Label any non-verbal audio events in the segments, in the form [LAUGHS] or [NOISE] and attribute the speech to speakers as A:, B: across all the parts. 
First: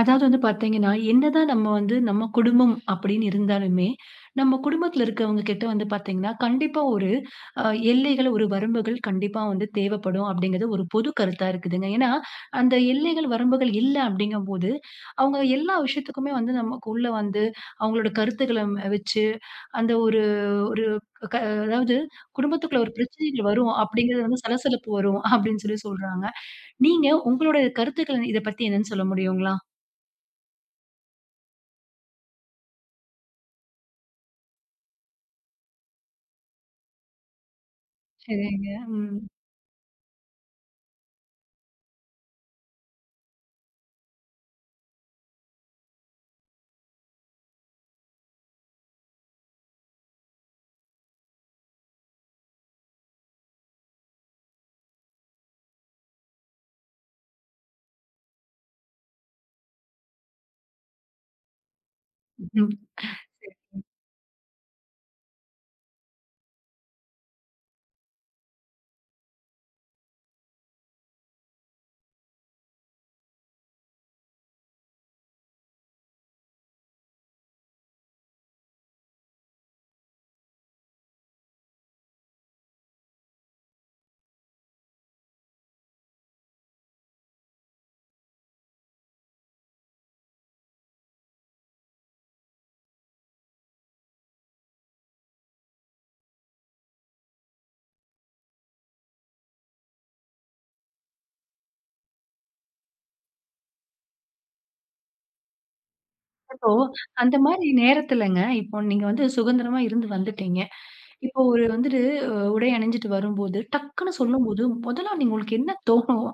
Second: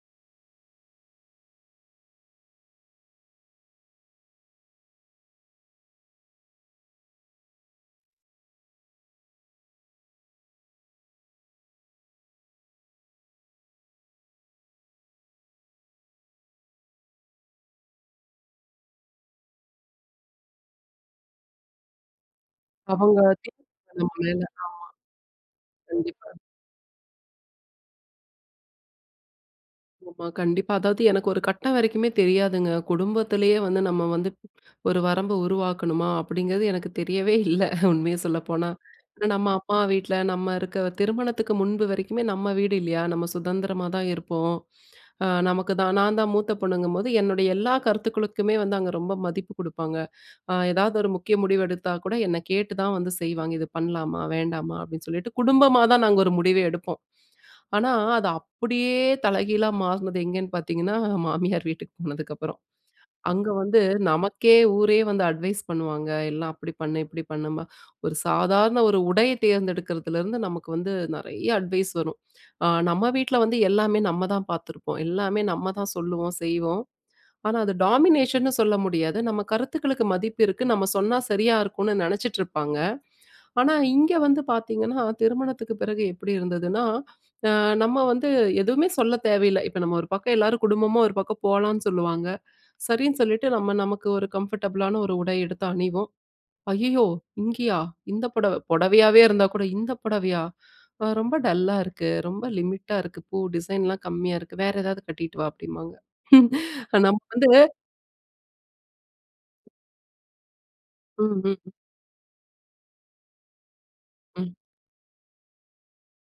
A: அதாவது வந்து பார்த்தீங்கன்னா, என்னதான் நம்ம வந்து நம்ம குடும்பம் அப்பிடீன்னு இருந்தாலுமே, நம்ம குடும்பத்தில இருக்கிறவங்கக்கிட்ட வந்து பார்த்தீங்கன்னா, கண்டிப்பா ஒரு அ எல்லைகள், ஒரு வரம்புகள் கண்டிப்பா வந்து தேவைப்படும், அப்பிடிங்கிறது, ஒரு பொது கருத்தா இருக்குதுங்க. ஏன்னா, அந்த எல்லைகள் வரம்புகள் இல்ல அப்பிடிங்கம்போது அவுங்க எல்லா விஷயத்துக்குமே வந்து நமக்குள்ள வந்து, அவுங்களோட கருத்துக்கள வச்சு, அந்த ஒரு, ஒரு க அதாவுது குடும்பத்துக்குள்ள ஒரு
B: அவங்க
A: பிரச்சனைகள் வரும், அப்பிடிங்கிறது வந்து
B: [UNINTELLIGIBLE] ஆமா.
A: சலசலப்பு வரும், அப்பிடீன்னு சொல்லி சொல்றாங்க.
B: கண்டிப்பா.
A: நீங்க உங்களுடைய கருத்துக்கள இத பத்தி என்னன்னு சொல்ல முடியுங்களா?
B: ஆமா. கண்டிப்பா. அதாவது எனக்கு ஒரு கட்டம் வரைக்குமே தெரியாதுங்க. குடும்பத்திலேயே வந்து நம்ம வந்து ஒரு வரம்பு உருவாக்கணுமா? அப்பிடிங்கிறது எனக்கு தெரியவே இல்ல, உண்மைய
A: சரிங்க.
B: சொல்லப்போனா.
A: ம்.
B: நம்ம அப்பா வீட்ல நம்ம இருக்க திருமணத்துக்கு முன்பு வரைக்குமே நம்ம வீடு இல்லயா! நம்ம சுதந்திரமா தான் இருப்போம். அ நமக்கு தான் நான் தான் மூத்த பொண்ணுங்கம்போது, என்னுடைய எல்லா கருத்துக்களுக்குமே வந்து அங்க ரொம்ப மதிப்பு கொடுப்பாங்க. அ எதாவது ஒரு முக்கிய முடிவு எடுத்தா கூட என்ன கேட்டு தான் வந்து செய்வாங்க, இது பண்ணலாமா? வேண்டாமா? அப்பிடின்னு சொல்லிட்டு, குடும்பமா தான் நாங்க ஒரு முடிவே எடுப்போம். ஆனா, அது அப்பிடியே தலைகீழா மாறுனது எங்கேன்னு பார்த்தீங்கன்னா, மாமியார் வீட்டுக்கு போனதுக்கப்புறம்
A: ம்.
B: அங்க வந்து
A: [UNINTELLIGIBLE]
B: நமக்கே ஊரே வந்து அட்வைஸ் பண்ணுவாங்க, எல்லாம் அப்பிடி பண்ணு, இப்பிடி பண்ணும்மா! ஒரு சாதாரண ஒரு உடை தேர்ந்தெடுக்குறதுலருந்து நமக்கு வந்து நிறைய அட்வைஸ் வரும். அ நம்ம வீட்ல வந்து எல்லாமே நம்ம தான் பார்த்துருப்போம். எல்லாமே நம்ம தான் சொல்லுவோம், செய்வோம். ஆனா, அது டாமினேஷன்னு சொல்ல முடியாது. நம்ம கருத்துக்களுக்கு மதிப்பு இருக்கு. நம்ம சொன்னா சரியா இருக்குன்னு நினைச்சிட்டு இருப்பாங்க. ஆனா, இங்க வந்து பார்த்தீங்கன்னா, திருமணத்துக்கு பிறகு எப்பிடி இருந்ததுன்னா, அ நம்ம வந்து எதுவுமே சொல்ல தேவையில்ல. இப்ப நம்ம ஒரு பக்கம் எல்லாரும் குடும்பமா ஒரு பக்கம் போலான்னு சொல்லுவாங்க. சரின்னு சொல்லிட்டு நம்ம நமக்கு ஒரு கம்ஃபர்டபுளான ஒரு உடை எடுத்து அணிவோம். ஐயயோ! இங்கயா? இந்த புடவ! புடவையாவே இருந்தா கூட இந்த புடவையா? அ ரொம்ப டல்லா இருக்கு, ரொம்ப லிமிட்டா இருக்கு, பூ டிசைன்லாம் கம்மியா இருக்கு, வேற ஏதாவது கட்டிட்டு வா! அப்பிடிம்பாங்க
A: அப்போ
B: [LAUGHS] நம்ம வந்து
A: அந்தமாரி நேரத்துலங்க. இப்போ நீங்க வந்து சுதந்திரமா இருந்து வந்துட்டீங்க. இப்போ
B: ம்.
A: ஒரு
B: ம்.
A: வந்துட்டு அ உடை அணிஞ்சிட்டு வரும்போது, டக்குனு
B: ம்.
A: சொல்லும்போது முதலா நீங்க உங்களுக்கு என்ன தோணும்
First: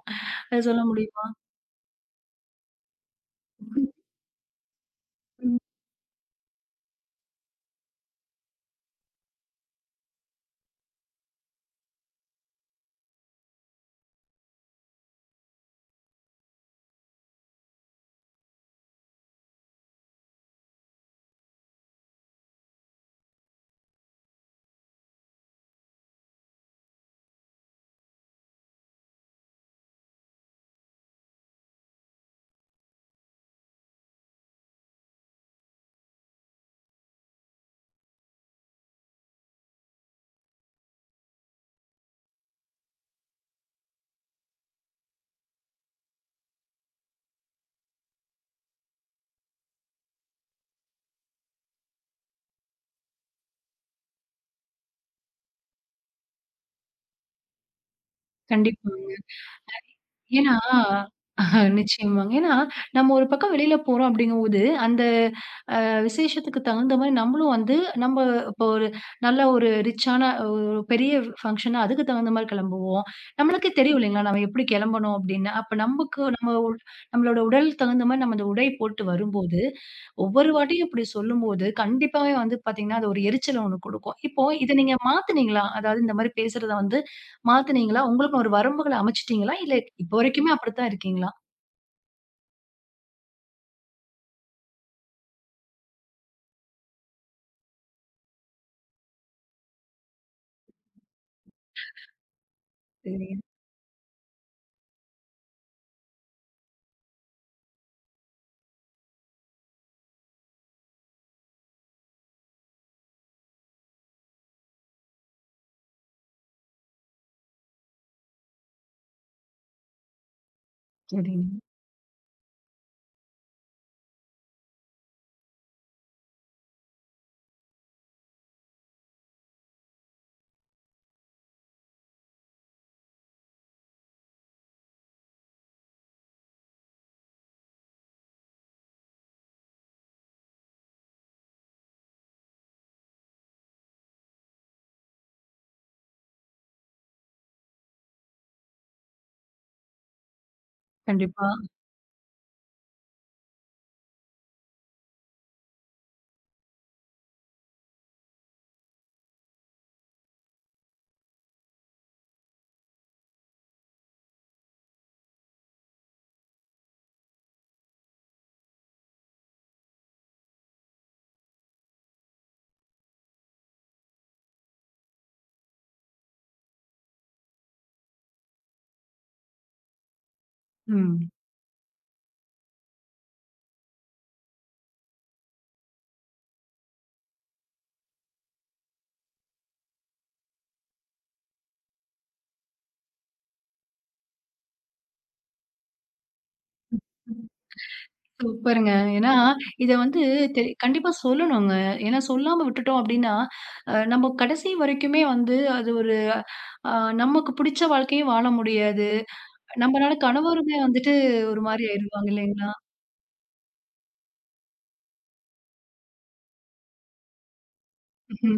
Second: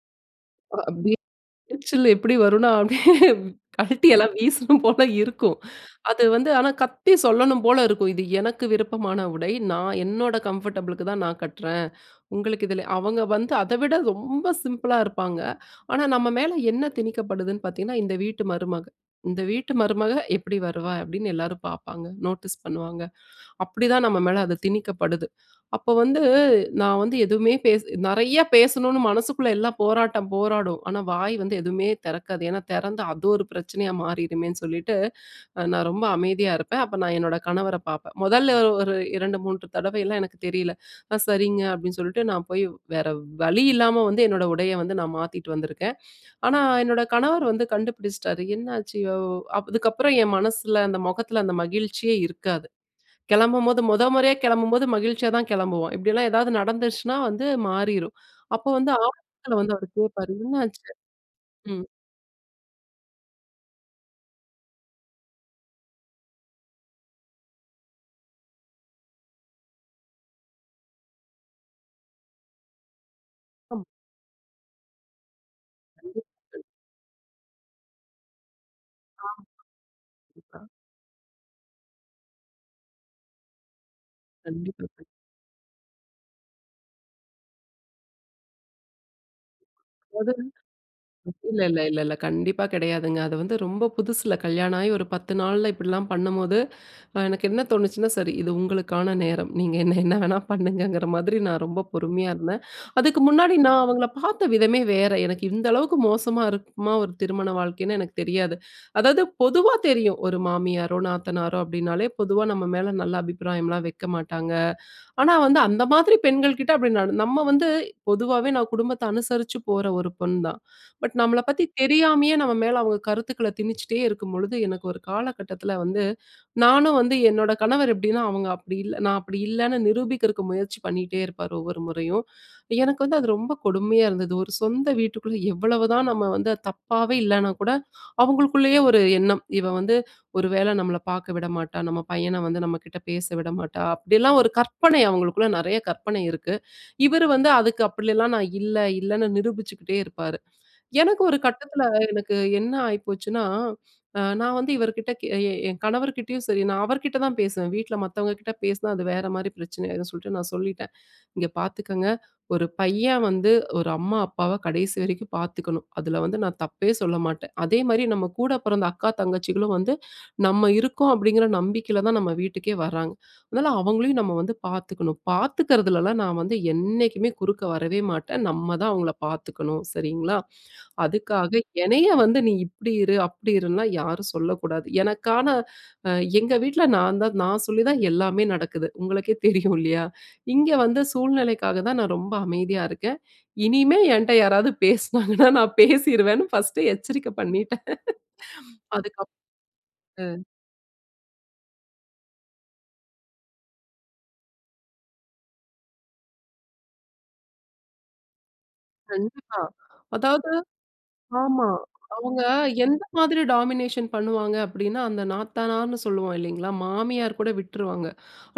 A: அத
B: அ
A: சொல்ல
B: அப்பிடியே
A: முடியுமா?
B: எரிச்சல் எப்பிடி வருன்னா, அப்பிடியே
A: [UNINTELLIGIBLE]
B: கழட்டி எல்லாம் வீசணும் போல இருக்கும்.
A: ம்.
B: அது வந்து ஆனா கத்தி சொல்லணும் போல இருக்கும். இது எனக்கு விருப்பமான உடை. நான் என்னோட கம்ஃபர்டபுளுக்கு தான் நான் கட்றேன். உங்களுக்கு இதுல அவங்க வந்து அத விட ரொம்ப சிம்பிளா இருப்பாங்க. ஆனா, நம்ம மேல என்ன திணிக்கப்படுதுன்னு பார்த்தீங்கன்னா, இந்த வீட்டு மருமக. இந்த வீட்டு மருமக எப்பிடி வருவா? அப்பிடின்னு எல்லாரும் பார்ப்பாங்க, நோட்டீஸ் பண்ணுவாங்க, அப்பிடிதான் நம்ம மேல அது திணிக்கப்படுது. அப்போ வந்து நான் வந்து எதுவுமே பேசு நிறையா பேசணும்னு மனசுக்குள்ள எல்லாம் போராட்டம் போராடும். ஆனா, வாய் வந்து எதுமே திறக்காது. ஏன்னா, திறந்தா, அது ஒரு பிரச்சனையா மாறிருமேன்னு சொல்லிட்டு, அ நான் ரொம்ப அமைதியா இருப்பேன். அப்ப நான் என்னோட கணவர பார்ப்பேன். மொதல்ல ஒரு 2, 3 தடவையெல்லாம் எனக்கு தெரியல. ஆ சரிங்க. அப்பிடின்னு சொல்லிட்டு, நான் போய் வேற வழி இல்லாம வந்து என்னோட உடைய வந்து நான் மாத்திட்டு வந்திருக்கேன். ஆனா, என்னோட கணவர் வந்து கண்டுபிடிச்சிட்டாரு. என்னாச்சு இவ அதுக்கப்புறம் என் மனசுல அந்த முகத்தில அந்த மகிழ்ச்சியே இருக்காது. கெளம்பும்போது முத முறையா கெளம்பும்போது மகிழ்ச்சியா தான் கெளம்புவோம். இப்பிடில்லாம் ஏதாவது நடந்திருச்சுனா வந்து மாறிரும். அப்போ வந்து
A: கண்டிப்பாங்க.
B: [UNINTELLIGIBLE] வந்து அவரு கேட்பாரு.
A: ஏன்னா
B: என்னாச்சு? ம்.
A: நிச்சயமாங்க ஏன்னா, நம்ம ஒரு பக்கம் வெளியில போறோம் அப்பிடீங்கம்போது, அந்த அ விசேஷத்துக்கு தகுந்தமாரி நம்மளும் வந்து, நம்ம இப்ப ஒரு நல்ல ஒரு ரிச்சான ஒ ஒ பெரிய பங்ஷன்னா அதுக்கு தகுந்தமாரி கிளம்புவோம். நம்மளுக்கே
B: ம்.
A: தெரியும் இல்லேங்களா! நம்ம எப்பிடி கெளம்பணும் அப்பிடீன்னு. அப்ப நமக்கு
B: கண்டிப்பா
A: நம்ம
B: [UNINTELLIGIBLE]
A: ஒ நம்மளோட உடலுக்கு தகுந்தமாரி நம்ம அந்த உடை போட்டு வரும் போது,
B: அ.
A: ஒவ்வொரு
B: [UNINTELLIGIBLE]
A: வாட்டியும் இப்பிடி சொல்லும் போது, கண்டிப்பாவே வந்து பார்த்தீங்கன்னா, அது ஒரு எரிச்சல் 1 கொடுக்கும். இப்போ இத
B: கண்டிப்பா,
A: நீங்க
B: கண்
A: மாத்துனீங்களா? அதாவது இந்தமாரி பேசுறத வந்து மாத்துனீங்களா? உங்களுக்குன்னு ஒரு வரம்புகள அமச்சுடீங்களா? இல்ல, இப்ப
B: அதாவது.
A: வரைக்குமே அப்பிடிதான் இருக்கீங்களா?
B: [UNINTELLIGIBLE] இல்ல, இல்ல, இல்ல, இல்ல. கண்டிப்பா கிடையாதுங்க. அது வந்து ரொம்ப புதுசுல கல்யாணம் ஆகி ஒரு 10 நால்ல இப்பிடிலாம் பண்ணும்போது அ எனக்கு என்ன தோணுச்சுன்னா, சரி இது உங்களுக்கான நேரம். நீங்க என்ன என்ன வேணா பண்ணுங்கங்கிற மாதிரி நான் ரொம்ப
A: [SIGHS]
B: பொறுமையா இருந்தேன். அதுக்கு
A: சரிங்க.
B: முன்னாடி நான் அவுங்கள பார்த்த விதமே வேற. எனக்கு இந்த அளவுக்கு மோசமா இருக்குமா? ஒரு திருமண வாழ்க்கைன்னு எனக்கு தெரியாது. அதாவது பொதுவா தெரியும், ஒரு மாமியாரோ நாத்தனாரோ அப்பிடினாலே, பொதுவா நம்ம மேல நல்ல அபிப்பிராயம்லாம் வைக்க மாட்டாங்க. ஆனா வந்து, அந்த மாதிரி பெண்கள்கிட்ட அப்பிடி நடந் நம்ம வந்து பொதுவாவே நான் குடும்பத்த அனுசரிச்சு போற ஒரு பொண் தான். பட், நம்மள
A: சரிங்க.
B: பத்தி தெரியாமையே நம்ம மேல அவுங்க கருத்துக்கள திணிச்சிட்டே இருக்கும்பொழுது, எனக்கு ஒரு காலகட்டத்தில வந்து, நானும் வந்து என்னோட கணவர் எப்பிடின்னா அவுங்க அப்பிடி இல்ல, நான் அப்பிடி இல்லன்னு நிரூபிக்கிறதுக்கு முயற்சி பண்ணிட்டே இருப்பாரு, ஒவ்வொரு முறையும். எனக்கு வந்து அது ரொம்ப கொடுமையா இருந்தது. ஒரு சொந்த வீட்டுக்குள்ள எவ்வளவுதான் நம்ம வந்து தப்பாவே இல்லனா கூட, அவுங்களுக்குள்ளயே ஒரு எண்ணம். இவ வந்து ஒரு வேள நம்மள பார்க்க விடமாட்டா! நம்ம பையன வந்து நம்மக்கிட்ட பேச விட மாட்டா! அப்பிடியெல்லாம் ஒரு கற்பனை அவுங்களுக்குள்ள நிறைய கற்பனை இருக்கு. இவரு வந்து அதுக்கு அப்பிடிலாம் நான் இல்ல, இல்லன்னு நிரூபிச்சுக்கிட்டே இருப்பாரு. எனக்கு ஒரு
A: கண்டிப்பா.
B: கட்டத்துல எனக்கு என்ன ஆயிப்போச்சுனா, அ நான் வந்து இவருக்கிட்ட கெ என் கணவர்க்கிட்டயும் சரி, நான் அவருக்கிட்ட தான் பேசுவேன், வீட்ல மத்தவங்க கிட்ட பேசுனா அது வேற மாரி பிரச்சனை ஆயிடும் சொல்ட்டு நான் சொல்லிட்டேன், இங்க பார்த்துக்கங்க, ஒரு பையன் வந்து ஒரு அம்மா அப்பாவ கடைசி வரைக்கும் பார்த்துக்கணும், அதுல வந்து நான் தப்பே சொல்ல மாட்டேன். அதேமாதிரி நம்ம கூட பிறந்த அக்கா, தங்கச்சிகளும் வந்து நம்ம இருக்கோம் அப்பிடிங்கிற நம்பிக்கையில தான் நம்ம வீட்டுக்கே வராங்க, அதனால, அவுங்களையும் நம்ம வந்து பார்த்துக்கணும் பார்த்துக்கிறதுலலாம் நான் வந்து என்னைக்குமே குறுக்க வரவே மாட்டேன். நம்ம தான் அவுங்கள பார்த்துக்கணும். சரிங்களா?
A: ம்.
B: அதுக்காக எனைய வந்து நீ இப்பிடி இரு! அப்பிடி இருன்லாம் யாரும் சொல்லக்கூடாது. எனக்கான அ எங்க வீட்ல நான் தான் நான் சொல்லி தான் எல்லாமே நடக்குது. உங்களுக்கே தெரியும் இல்லயா! இங்க வந்து சூழ்நிலைக்காக தான் நான் ரொம்ப அமைதியா இருக்கேன். இனிமே என்ட்ட யாராவது பேசுனாங்கன்னா, நான் பேசிருவேன்னு ஃபர்ஸ்ட்டே
A: ம்.
B: எச்சரிக்க
A: [CHUCKLES]
B: பண்ணிட்டேன்
A: சூப்பருங்க!
B: அதுக்கு
A: ஏன்னா,
B: அப்
A: இத வந்து
B: அ.
A: தெ கண்டிப்பா சொல்லணும்ங்க. ஏன்னா, சொல்லாம விட்டுட்டோம் அப்பிடின்னா, அ நம்ம கடைசி வரைக்குமே வந்து, அது ஒரு அ நமக்கு புடிச்ச வாழ்க்கையே வாழ முடியாது.
B: கண்டிப்பா.
A: நம்மளால
B: அதாவது
A: கணவருமே வந்துட்டு
B: ஆமா.
A: ஒருமாரி ஆயிருவாங்க,
B: அவுங்க
A: இல்லேங்களா!
B: எந்த மாதிரி டாமினேஷன் பண்ணுவாங்க அப்பிடின்னா, அந்த நாத்தனார்ன்னு சொல்லுவோம் இல்லேங்களா! மாமியார் கூட விட்டுருவாங்க.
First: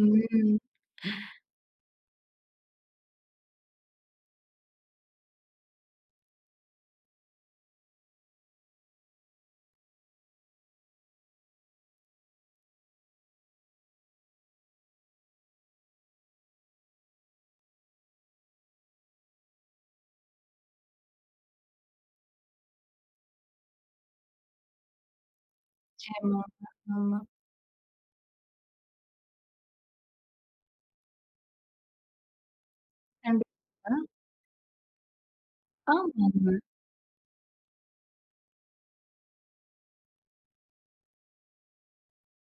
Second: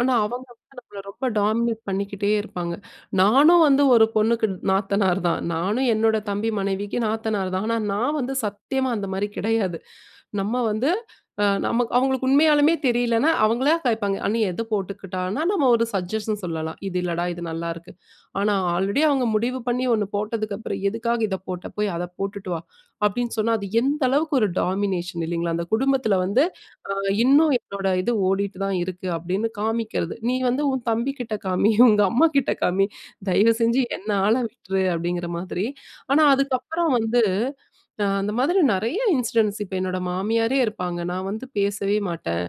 B: ஆனா, அவங்க
A: ம்.
B: வந்து நம்மள ரொம்ப டாமினேட் பண்ணிக்கிட்டே இருப்பாங்க. நானும் வந்து ஒரு பொண்ணுக்கு நாத்தனார் தான். நானும் என்னோட தம்பி மனைவிக்கு நாத்தனார் தான். ஆனா நான் வந்து சத்தியமா அந்த மாதிரி கிடையாது. நம்ம வந்து அ நம்ம அவுங்களுக்கு உண்மையாலுமே தெரியலனா, அவுங்களா கேப்பாங்க. ''அண்ணி! எத போட்டுக்கட்டானா'' நம்ம ஒரு சஜஷன் சொல்லலாம். இது இல்லடா! இது நல்லாருக்கு. ஆனா ஆல்ரெடி அவங்க முடிவு பண்ணி 1 போட்டதுக்கு அப்புறம் ''எதுக்காக இத போட்ட? போய் அத போட்டுட்டு வா'' அப்பிடின்னு சொன்னா, அது எந்த அளவுக்கு ஒரு டாமினேஷன் இல்லேங்களா! அந்த குடும்பத்துல வந்து
A: [UNINTELLIGIBLE]
B: அ
A: ஆமா.
B: இன்னும் என்னோட இது ஓடிட்டு தான் இருக்கு. அப்பிடீன்னு காமிக்கிறது, நீ வந்து உன் தம்பி கிட்ட காமி, உங்க அம்மாகிட்ட காமி,
A: கண்டிப்
B: தயவு செஞ்சு
A: பா.
B: என்ன ஆல விட்ரு! அப்பிடிங்கிற மாதிரி. ஆனா
A: ஆமாங்க.
B: அதுக்கப்புறம் வந்து அ அந்த மாதிரி நிறைய இன்சிடென்ட்ஸ் இப்ப என்னோட மாமியாரே இருப்பாங்க, நான் வந்து பேசவே மாட்டேன்.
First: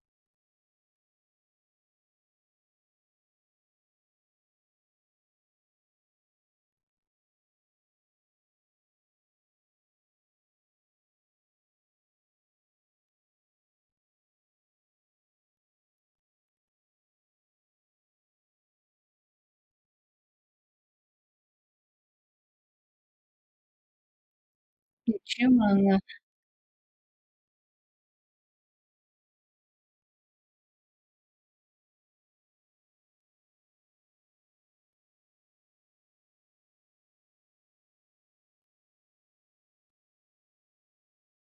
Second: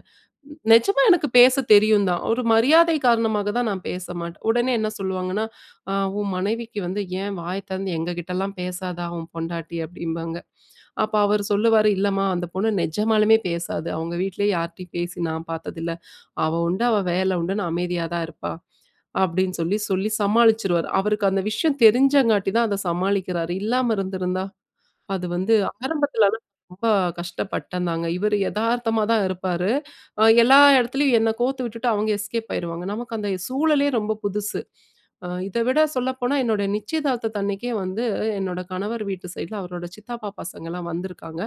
B: நிஜமா எனக்கு பேச தெரியும் தான். ஒரு மரியாதை காரணமாக தான் நான் பேச மாட்டேன். உடனே என்ன சொல்லுவாங்கன்னா, ''அ உன் மனைவிக்கு வந்து ஏன் வாய திறந்து எங்க கிட்டலாம் பேசாதா? உன் பொண்டாட்டி'' அப்பிடிம்பாங்க. அப்போ அவரு சொல்லுவாரு ''இல்லம்மா! அந்த பொண்ணு நெஜமாலுமே பேசாது, அவுங்க வீட்டிலயே யார்ட்டயும் பேசி நான் பார்த்ததில்ல. அவ உண்டு, அவ வேல உண்டுன்னு அமைதியா தான் இருப்பா'' அப்பிடின்னு சொல்லி, சொல்லி சமாளிச்சுருவாரு. அவருக்கு அந்த விஷயம் தெரிஞ்சங்காட்டி தான் அத சமாளிக்கிறாரு. இல்லாம இருந்திருந்தா! அது வந்து
A: நிச்சயமாங்க.
B: ஆரம்பத்தில ரொம்ப கஷ்டப்பட்டேன்ந்தாங்க. இவரு எதார்த்தமா தான் இருப்பாரு. அ எல்லா இடத்துலயும் என்ன கோர்த்து விட்டுட்டு, அவுங்க எஸ்கேப் ஆயிருவாங்க. நமக்கு அந்த சூழலே ரொம்ப புதுசு. அ இத விட சொல்லப்போனா என்னுடைய நிச்சயதார்த்தத அன்னக்கே வந்து என்னோட கணவர் வீட்டு சைட்ல அவரோட சித்தப்பா பசங்கள்லாம் வந்துருக்காங்க.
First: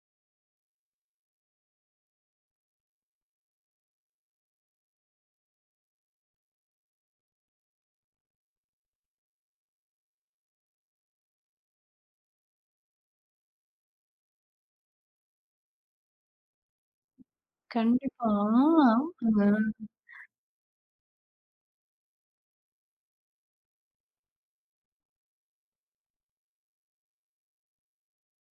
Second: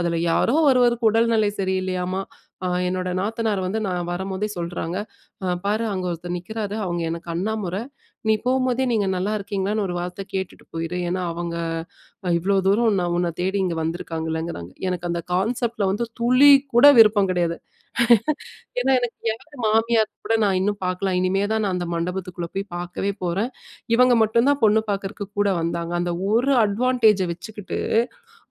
B: அதுல யாரோ ஒருவருக்கு உடல்நிலை சரி இல்லையாம்மா, அ என்னோட நாத்தனார் வந்து நான் வரும்போதே சொல்றாங்க. பாரு அங்க ஒருத்தர் நிற்கிறாரு. அவுங்க எனக்கு அண்ணா முற! நீ போகும்போதே நீங்க நல்லா இருக்கீங்களான்னு ஒரு வார்த்த கேட்டுட்டு போயிரு. ஏன்னா, அவங்க அ இவ்ளோ தூரம் நான் உன்ன தேடி இங்க வந்துருக்காங்கல்லங்கிறாங்க. எனக்கு அந்த கான்செப்ட்ல வந்து துளி கூட விருப்பம் கிடையாது
A: கண்டிப்பா, ஆ,
B: [LAUGHS] ஏன்னா, எனக்கு யார்
A: ஆமாங்க.
B: மாமியார் கூட நான் இன்னும் பார்க்கல. இனிமே தான் நான் அந்த மண்டபத்துக்குள்ள போய் பார்க்கவே போறேன். இவங்க மட்டும் தான் பொண்ணு பார்க்கிறக்கு கூட வந்தாங்க. அந்த ஒரு அட்வான்டேஜ வச்சுக்கிட்டு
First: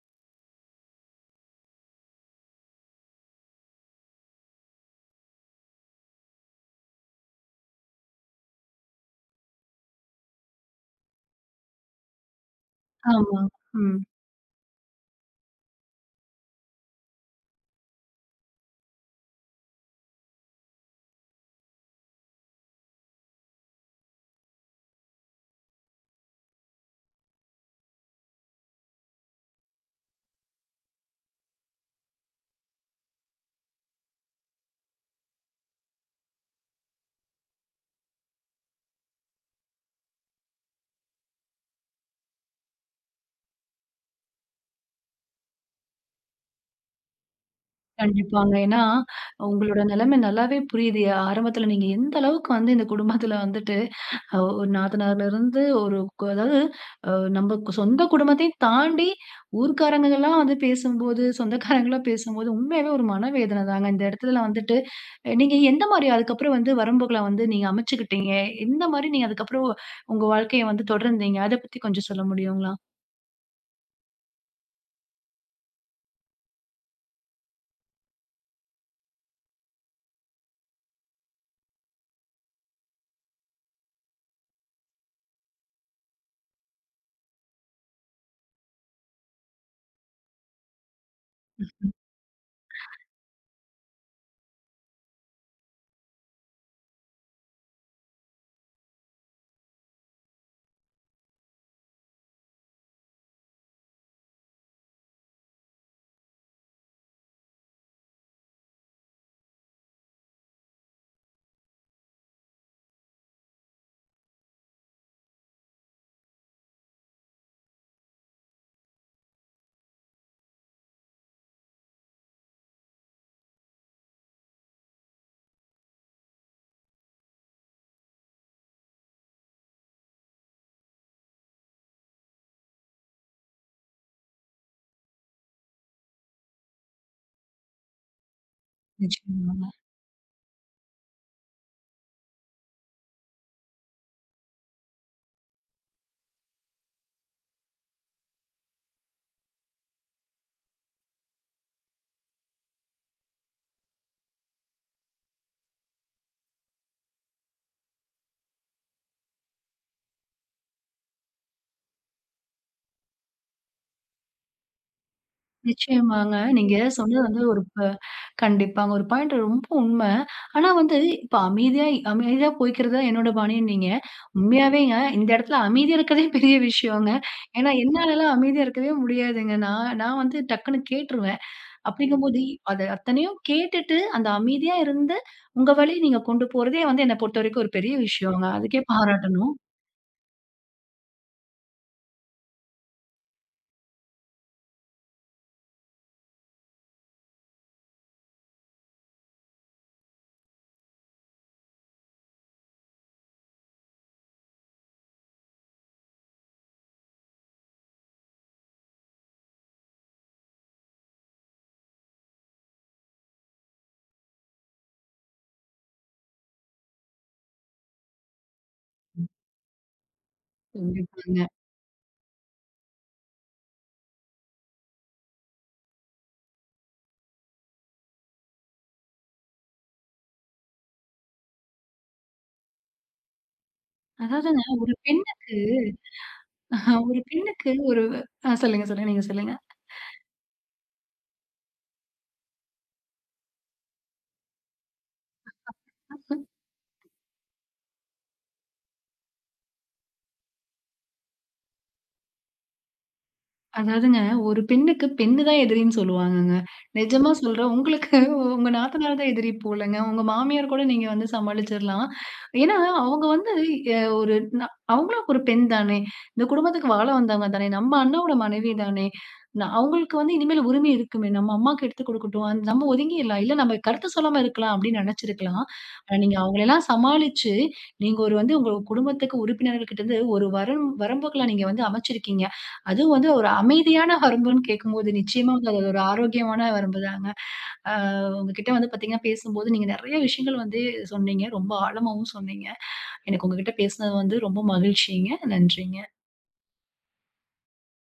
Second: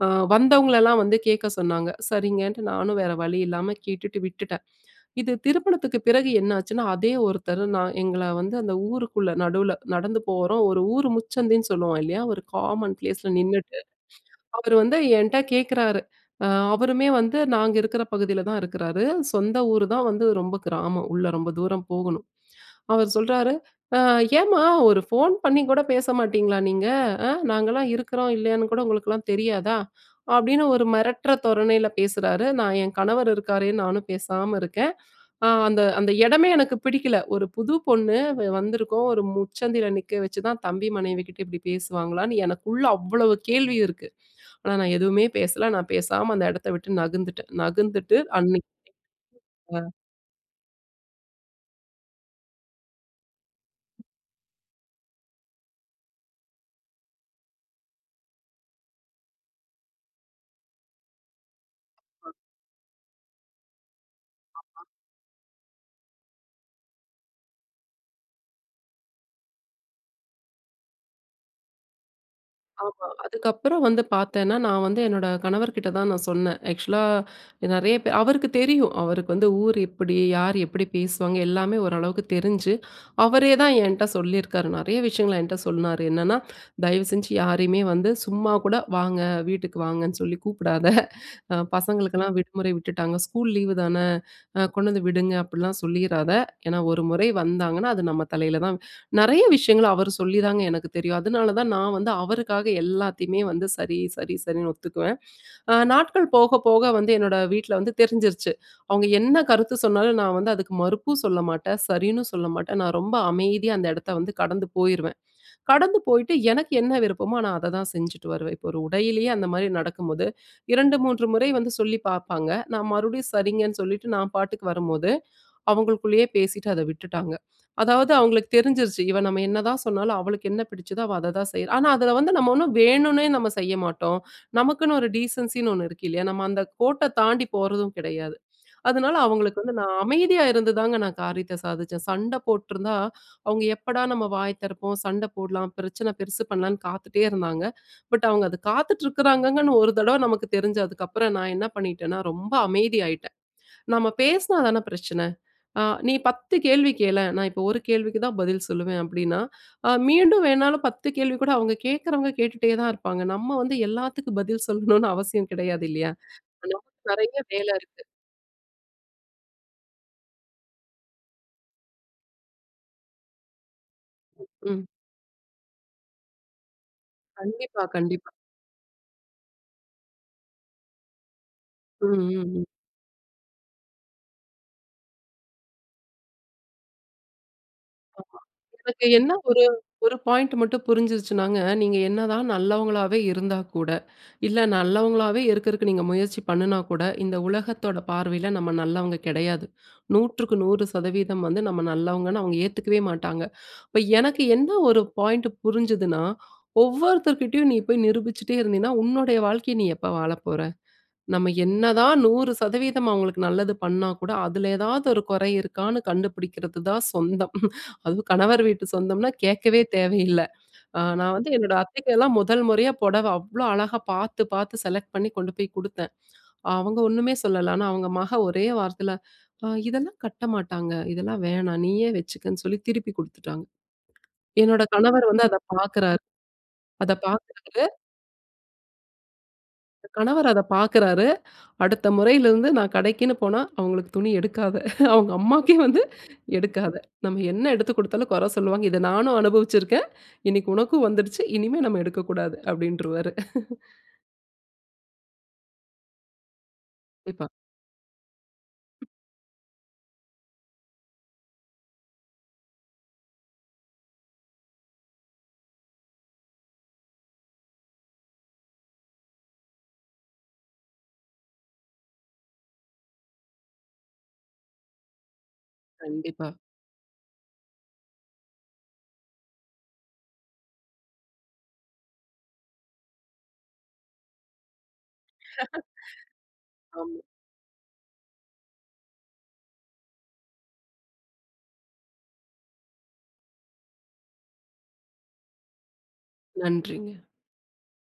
B: அ வந்தவங்கள எல்லாம் வந்து கேட்க சொன்னாங்க. சரிங்கன்ட்டு நானும் வேற வழி இல்லாம கேட்டுட்டு விட்டுட்டேன். இது திருமணத்துக்கு பிறகு என்னாச்சுன்னா, அதே ஒருத்தர் நான் எங்கள வந்து அந்த ஊருக்குள்ள நடுவில நடந்து போறோம். ஒரு ஊர் முச்சந்தின்னு சொல்லுவோம் இல்லயா! ஒரு காமன் ப்ளேஸ்ல
A: ஆமா.
B: நின்னுட்டு,
A: ம்.
B: அவரு வந்து என்ட்ட கேட்குறாரு. அ அவருமே வந்து நாங்க இருக்கிற பகுதியில தான் இருக்கிறாரு. சொந்த ஊரு தான், வந்து ரொம்ப கிராமம், உள்ள ரொம்ப தூரம் போகணும். அவர் சொல்றாரு ''அ ஏன்ம்மா! ஒரு ஃபோன் பண்ணிகூட பேச மாட்டிங்களா நீங்க? அ நாங்கலாம் இருக்கிறோம் இல்லையான்னு கூட உங்களுக்கெல்லாம் தெரியாதா?'' அப்பிடின்னு ஒரு மிரட்டுற தோரணையில பேசுறாரு. நான் என் கணவர் இருக்காரேன்னு நானும் பேசாம இருக்கேன். அ அந்த, அந்த இடமே எனக்கு பிடிக்கல. ஒரு புது பொண்ணு வ வந்திருக்கும், ஒரு முச்சந்தியில நிக்க வச்சுதான், தம்பி மனைவிக்கிட்ட இப்பிடி பேசுவாங்களான்னு எனக்குள்ள அவ்ளோ கேள்வி இருக்கு. ஆனா நான் எதுவுமே பேசல. நான் பேசாம அந்த இடத்த விட்டு நகர்ந்துட்டேன் நகர்ந்துட்டு
A: கண்டிப்பாங்க.
B: அன்னக்கி
A: ஏன்னா, உங்களோட
B: ஆ
A: நிலமை நல்லாவே புரியுது. அ ஆரம்பத்தில நீங்க எந்த அளவுக்கு வந்து, இந்த குடும்பத்தில வந்துட்டு ஒ நாத்தனாருலருந்து ஒரு கொ அதாவது அ நம்ம சொந்த குடும்பத்தையும் தாண்டி ஊர்க்காரங்கலாம் வந்து பேசும்போது, சொந்தக்காரங்களா
B: ஆ.
A: பேசும்போது உண்மையாவே ஒரு மன வேதனை தாங்க. இந்த இடத்துல வந்துட்டு,
B: ஆமா.
A: அ நீங்க எந்தமாரி அதுக்கப்பறம் வந்து வரம்புகள வந்து நீங்க அமைச்சுக்கிட்டீங்க? எந்தமாரி நீங்க அதுக்கப்பறம் உங்க வாழ்க்கைய வந்து தொடர்ந்தீங்க? அத பத்தி கொஞ்சம் சொல்ல முடியுங்களா?
B: ஆமா. அதுக்கப்புறம் வந்து பார்த்தேன்னா, நான் வந்து என்னோட கணவர்க்கிட்ட தான் நான் சொன்னேன். ஆக்ஷூலா அ நிறைய பே அவருக்கு தெரியும். அவருக்கு வந்து, ஊர் எப்பிடி? யார் எப்பிடி பேசுவாங்க? எல்லாமே ஓரளவுக்கு தெரிஞ்சு அவரேதான் என்ட்ட சொல்லிருக்காரு. நிறைய விஷயங்கள் என்ட்ட சொன்னாரு. என்னன்னா, தயவுசெஞ்சு யாரையுமே வந்து சும்மாகூட வாங்க, வீட்டுக்கு வாங்கன்னு சொல்லி கூப்பிடாத! [CHUCKLES] அ பசங்களுக்கெல்லாம் விடுமுறை விட்டுட்டாங்க. ஸ்கூல் லீவு தான, அ கொண்டு வந்து விடுங்க! அப்புட்லாம் சொல்லிறாத! ஏன்னா, ஒரு முறை வந்தாங்கன்னா, அது நம்ம தலையில தான் நிறைய விஷயங்கள் அவரு சொல்லிதாங்க எனக்கு தெரியும். அதனால தான் நான் வந்து, அவருக்காக எல்லாத்தையுமே வந்து சரி, சரி, சரின்னு ஒத்துக்குவேன். அ நாட்கள் போக, போக வந்து என்னோட வீட்ல வந்து தெரிஞ்சிருச்சு. அவுங்க என்ன கருத்து சொன்னாலும் நான் வந்து அதுக்கு மறுப்பும் சொல்ல மாட்டேன். சரின்னு சொல்ல மாட்டேன். நான் ரொம்ப அமைதியா அந்த இடத்த வந்து கடந்து போயிருவேன். கடந்து போயிட்டு, எனக்கு என்ன விருப்பமோ நான் அத தான் செஞ்சுட்டு வருவேன். இப்ப ஒரு உடையிலயே அந்த மாதிரி நடக்கும்போது, 2, 3 முறை வந்து சொல்லி பாப்பாங்க. நான் மறுபடியும் சரிங்கன்னு சொல்லிட்டு நான் பாட்டுக்கு வரும்போது, அவுங்களுக்குள்ளயே பேசிட்டு அத விட்டுட்டாங்க. அதாவது அவுங்களுக்கு தெரிஞ்சுருச்சு, இவ நம்ம என்னதான் சொன்னாலும் அவளுக்கு என்ன பிடிச்சதோ! அவ அத தான் செய்றா! ஆனா, அதுல வந்து நம்ம ஒன்னும் வேணுன்னே நம்ம செய்ய மாட்டோம். நமக்குன்னு ஒரு டீசென்சின்னு 1 இருக்கு இல்லயா? நம்ம அந்த கோட்ட தாண்டி போறதும் கிடையாது. அதனால அவுங்களுக்கு
A: நிச்சயமாங்க.
B: வந்து நான் அமைதியா இருந்துதாங்க நான் காரியத்த சாதித்தேன். சண்ட போட்ருந்தா, அவுங்க எப்படா! நம்ம வாய் திறப்போம். சண்ட போட்லாம், பிரச்சனை பெருசு பண்ணலான்னு காத்துட்டே இருந்தாங்க. பட், அவுங்க அத காத்துட்டு இருக்கிறாங்கங்கன்னு ஒரு தடவ நமக்கு தெரிஞ்சதுக்கு அதுக்கப்புறம் நான் என்ன பண்ணிட்டன்னா, ரொம்ப அமைதி ஆயிட்டேன். நம்ம பேசினா தான பிரச்சன? அ நீ 10 கேள்வி கேளேன்! நான் இப்ப ஒரு கேள்விக்கு தான் பதில் சொல்வேன், அப்பிடின்னா, அ மீண்டும் வேணாலும் 10 கேள்விகூட அவுங்க கேட்கிறவங்க கேட்டுட்டே தான் இருப்பாங்க. நம்ம வந்து எல்லாத்துக்கும் பதில் சொல்லணுன்னு அவசியம் கிடையாது இல்லயா!
A: நிச்சயமாங்க. நீங்க
B: ஹலோ!
A: சொன்னது
B: நிறைய
A: வந்து, ஒரு
B: வேல
A: ப
B: இருக்கு.
A: கண்டிப்பா ஒரு பாயிண்ட் ரொம்ப உண்ம. ஆனா, வந்து இப்ப அமைதியா! அமைதியா போயிக்கிறது தான் என்னோட பாணின்னீங்க.
B: ம். ம்.
A: உண்மையாவேங்க இந்த இடத்தில அமைதியா இருக்கிறதே பெரிய விஷயோங்க ஏன்னா,
B: கண்டிப்பா, கண்டிப்பா.
A: என்னாலலாம் அமைதியா இருக்கவே முடியாதுங்க. நான், நான் வந்து டக்குனு கேட்டுருவேன்.
B: ம். ம்.
A: அப்பிடீங்கும்போது
B: ம்.
A: அத அத்தனையும் கேட்டுட்டு, அத அமைதியா இருந்து, உங்க வழி நீங்க கொண்டு போறதே வந்து, என்ன பொறுத்த வரைக்கும் ஒரு பெரிய
B: ஆமா.
A: விஷயங்க. அதுக்கே
B: எனக்கு என்ன
A: பாராட்டணும்.
B: ஒரே ஒரு பாயிண்ட் மட்டும் புரிஞ்சுருச்சுனாங்க, நீங்க என்னதான் நல்லவங்களாகவே இருந்தா கூட, இல்ல நல்லவங்களாகவே இருக்குறதுக்கு நீங்க முயற்சி பண்ணுனா கூட, இந்த உலகத்தோட பார்வையில நம்ம நல்லவங்க கிடையாது. 100 க்கு 100 சதவீதம் வந்து நம்ம நல்லவங்கன்னு அவுங்க ஏத்துக்கவே மாட்டாங்க .இப்ப எனக்கு என்ன ஒரு பாயிண்ட் புரிஞ்சுதுன்னா ஒவ்வொருத்தர்கிட்டயும் நீ போய் நிரூபிச்சிட்டே இருந்தின்னா, உன்னோடைய வாழ்க்கையை நீ எப்போ வாழ போற? நம்ம என்னதான் 100 சதவீதம் அவுங்களுக்கு நல்லது பண்ணா கூட, அதில ஏதாது ஒரு குறை இருக்கான்னு கண்டுபிடிக்கிறதுதான் சொந்தம். அதுவும் கணவர் வீட்டு
A: ம்.
B: சொந்தம்ன்னா கேட்கவே தேவையில்ல அ நான்
A: கண்டிப்பாங்க.
B: வந்து என்னோட அத்தைக்கெல்லாம் முதல் முறையா, புடவை அவ்ளோ அழகா பார்த்து, பார்த்து செலக்ட் பண்ணி கொண்டு போய் கொடுத்தேன். அவுங்க ஒன்னுமே சொல்லல. ஆனா, அவுங்க மக ஒரே வார்த்தையில ''அ இதெல்லாம் கட்ட மாட்டாங்க, இதெல்லாம் வேணாம். நீயே வச்சுக்கன்னு'' சொல்லி திருப்பி கொடுத்துட்டாங்க.
A: அதாவதுங்க
B: என்னோட
A: ஒரு
B: கணவர் வந்து
A: பெண்ணுக்கு
B: அத பார்க்கிறாரு.
A: [CHUCKLES]
B: அதை
A: ஒரு பெண்ணுக்கு.
B: பார்க்கிறாரு.
A: ஒரு ஆ சொல்லுங்க, சொல்லுங்க. நீங்க சொல்லுங்க.
B: என் கணவர் அத பார்க்கிறாரு, அடுத்த முறையிலிருந்து நான் கடைக்குன்னு போனா, அவுங்களுக்கு துணி எடுக்காத! அவுங்க அம்மாக்கே வந்து
A: [UNINTELLIGIBLE]
B: எடுக்காத! நம்ம என்ன எடுத்து கொடுத்தாலும் கொற சொல்லுவாங்க, இத நானும் அனுபவிச்சிருக்கேன், இன்னக்கி உனக்கும் வந்துருச்சு. இனிமே நம்ம எடுக்கக்கூடாது அப்பிடின்ருவாரு [LAUGHS]
A: அதாவதுங்க. ஒரு பெண்ணுக்கு பெண் தான் எதிரின்னு சொல்லுவாங்கங்க. நிஜமா
B: கண்டிப்பா.
A: சொல்றேன், உங்களுக்கு உங்க நாத்தனார் தான் எதிரி போலங்க உங்க மாமியார் கூட நீங்க வந்து சமாளிச்சுர்லாம். ஏன்னா, அவுங்க வந்து, எ ஒரு நா அவுங்களும் ஒரு பெண் தானே? இந்த குடும்பத்துக்கு வாழ வந்தவங்க தானே? நம்ம அண்ணாவோட மனைவி தானே? ந அவுங்களுக்கு வந்து இனிமேல் உரிமை இருக்குமே! நம்ம அம்மாக்கு எடுத்து கொடுக்கட்டும். நம்ம ஒதுங்கிர்லாம். இல்ல நம்ம கருத்து சொல்லாம இருக்கலாம், அப்பிடீன்னு நினச்சிருக்கலாம். ஆனா நீங்க
B: கண்டிப்பா.
A: அவுங்களையெல்லாம் சமாளிச்சு, நீங்க ஒரு வந்து உங்க குடும்பத்திக்கு உறுப்பினர்கள்கிட்ட இருந்து ஒரு வரம் வரம்புகள நீங்க வந்து அமச்சிருக்கீங்க. அதுவும் வந்து ஒரு அமைதியான வரம்புன்னு கேட்கும்போது, நிச்சயமா அது ஒரு ஆரோக்கியமான
B: [LAUGHS] ஆமா.
A: வரம்புதாங்க. ஆ உங்கக்கிட்ட வந்து பார்த்தீங்கனா, பேசும்போது நீங்க நிறைய விஷயங்கள் வந்து சொன்னீங்க, ரொம்ப ஆழமாவும் சொன்னீங்க. எனக்கு உங்கக்கிட்ட பேசுனது வந்து ரொம்ப மகிழ்ச்சிங்க. நன்றிங்க.
B: நன்றிங்க.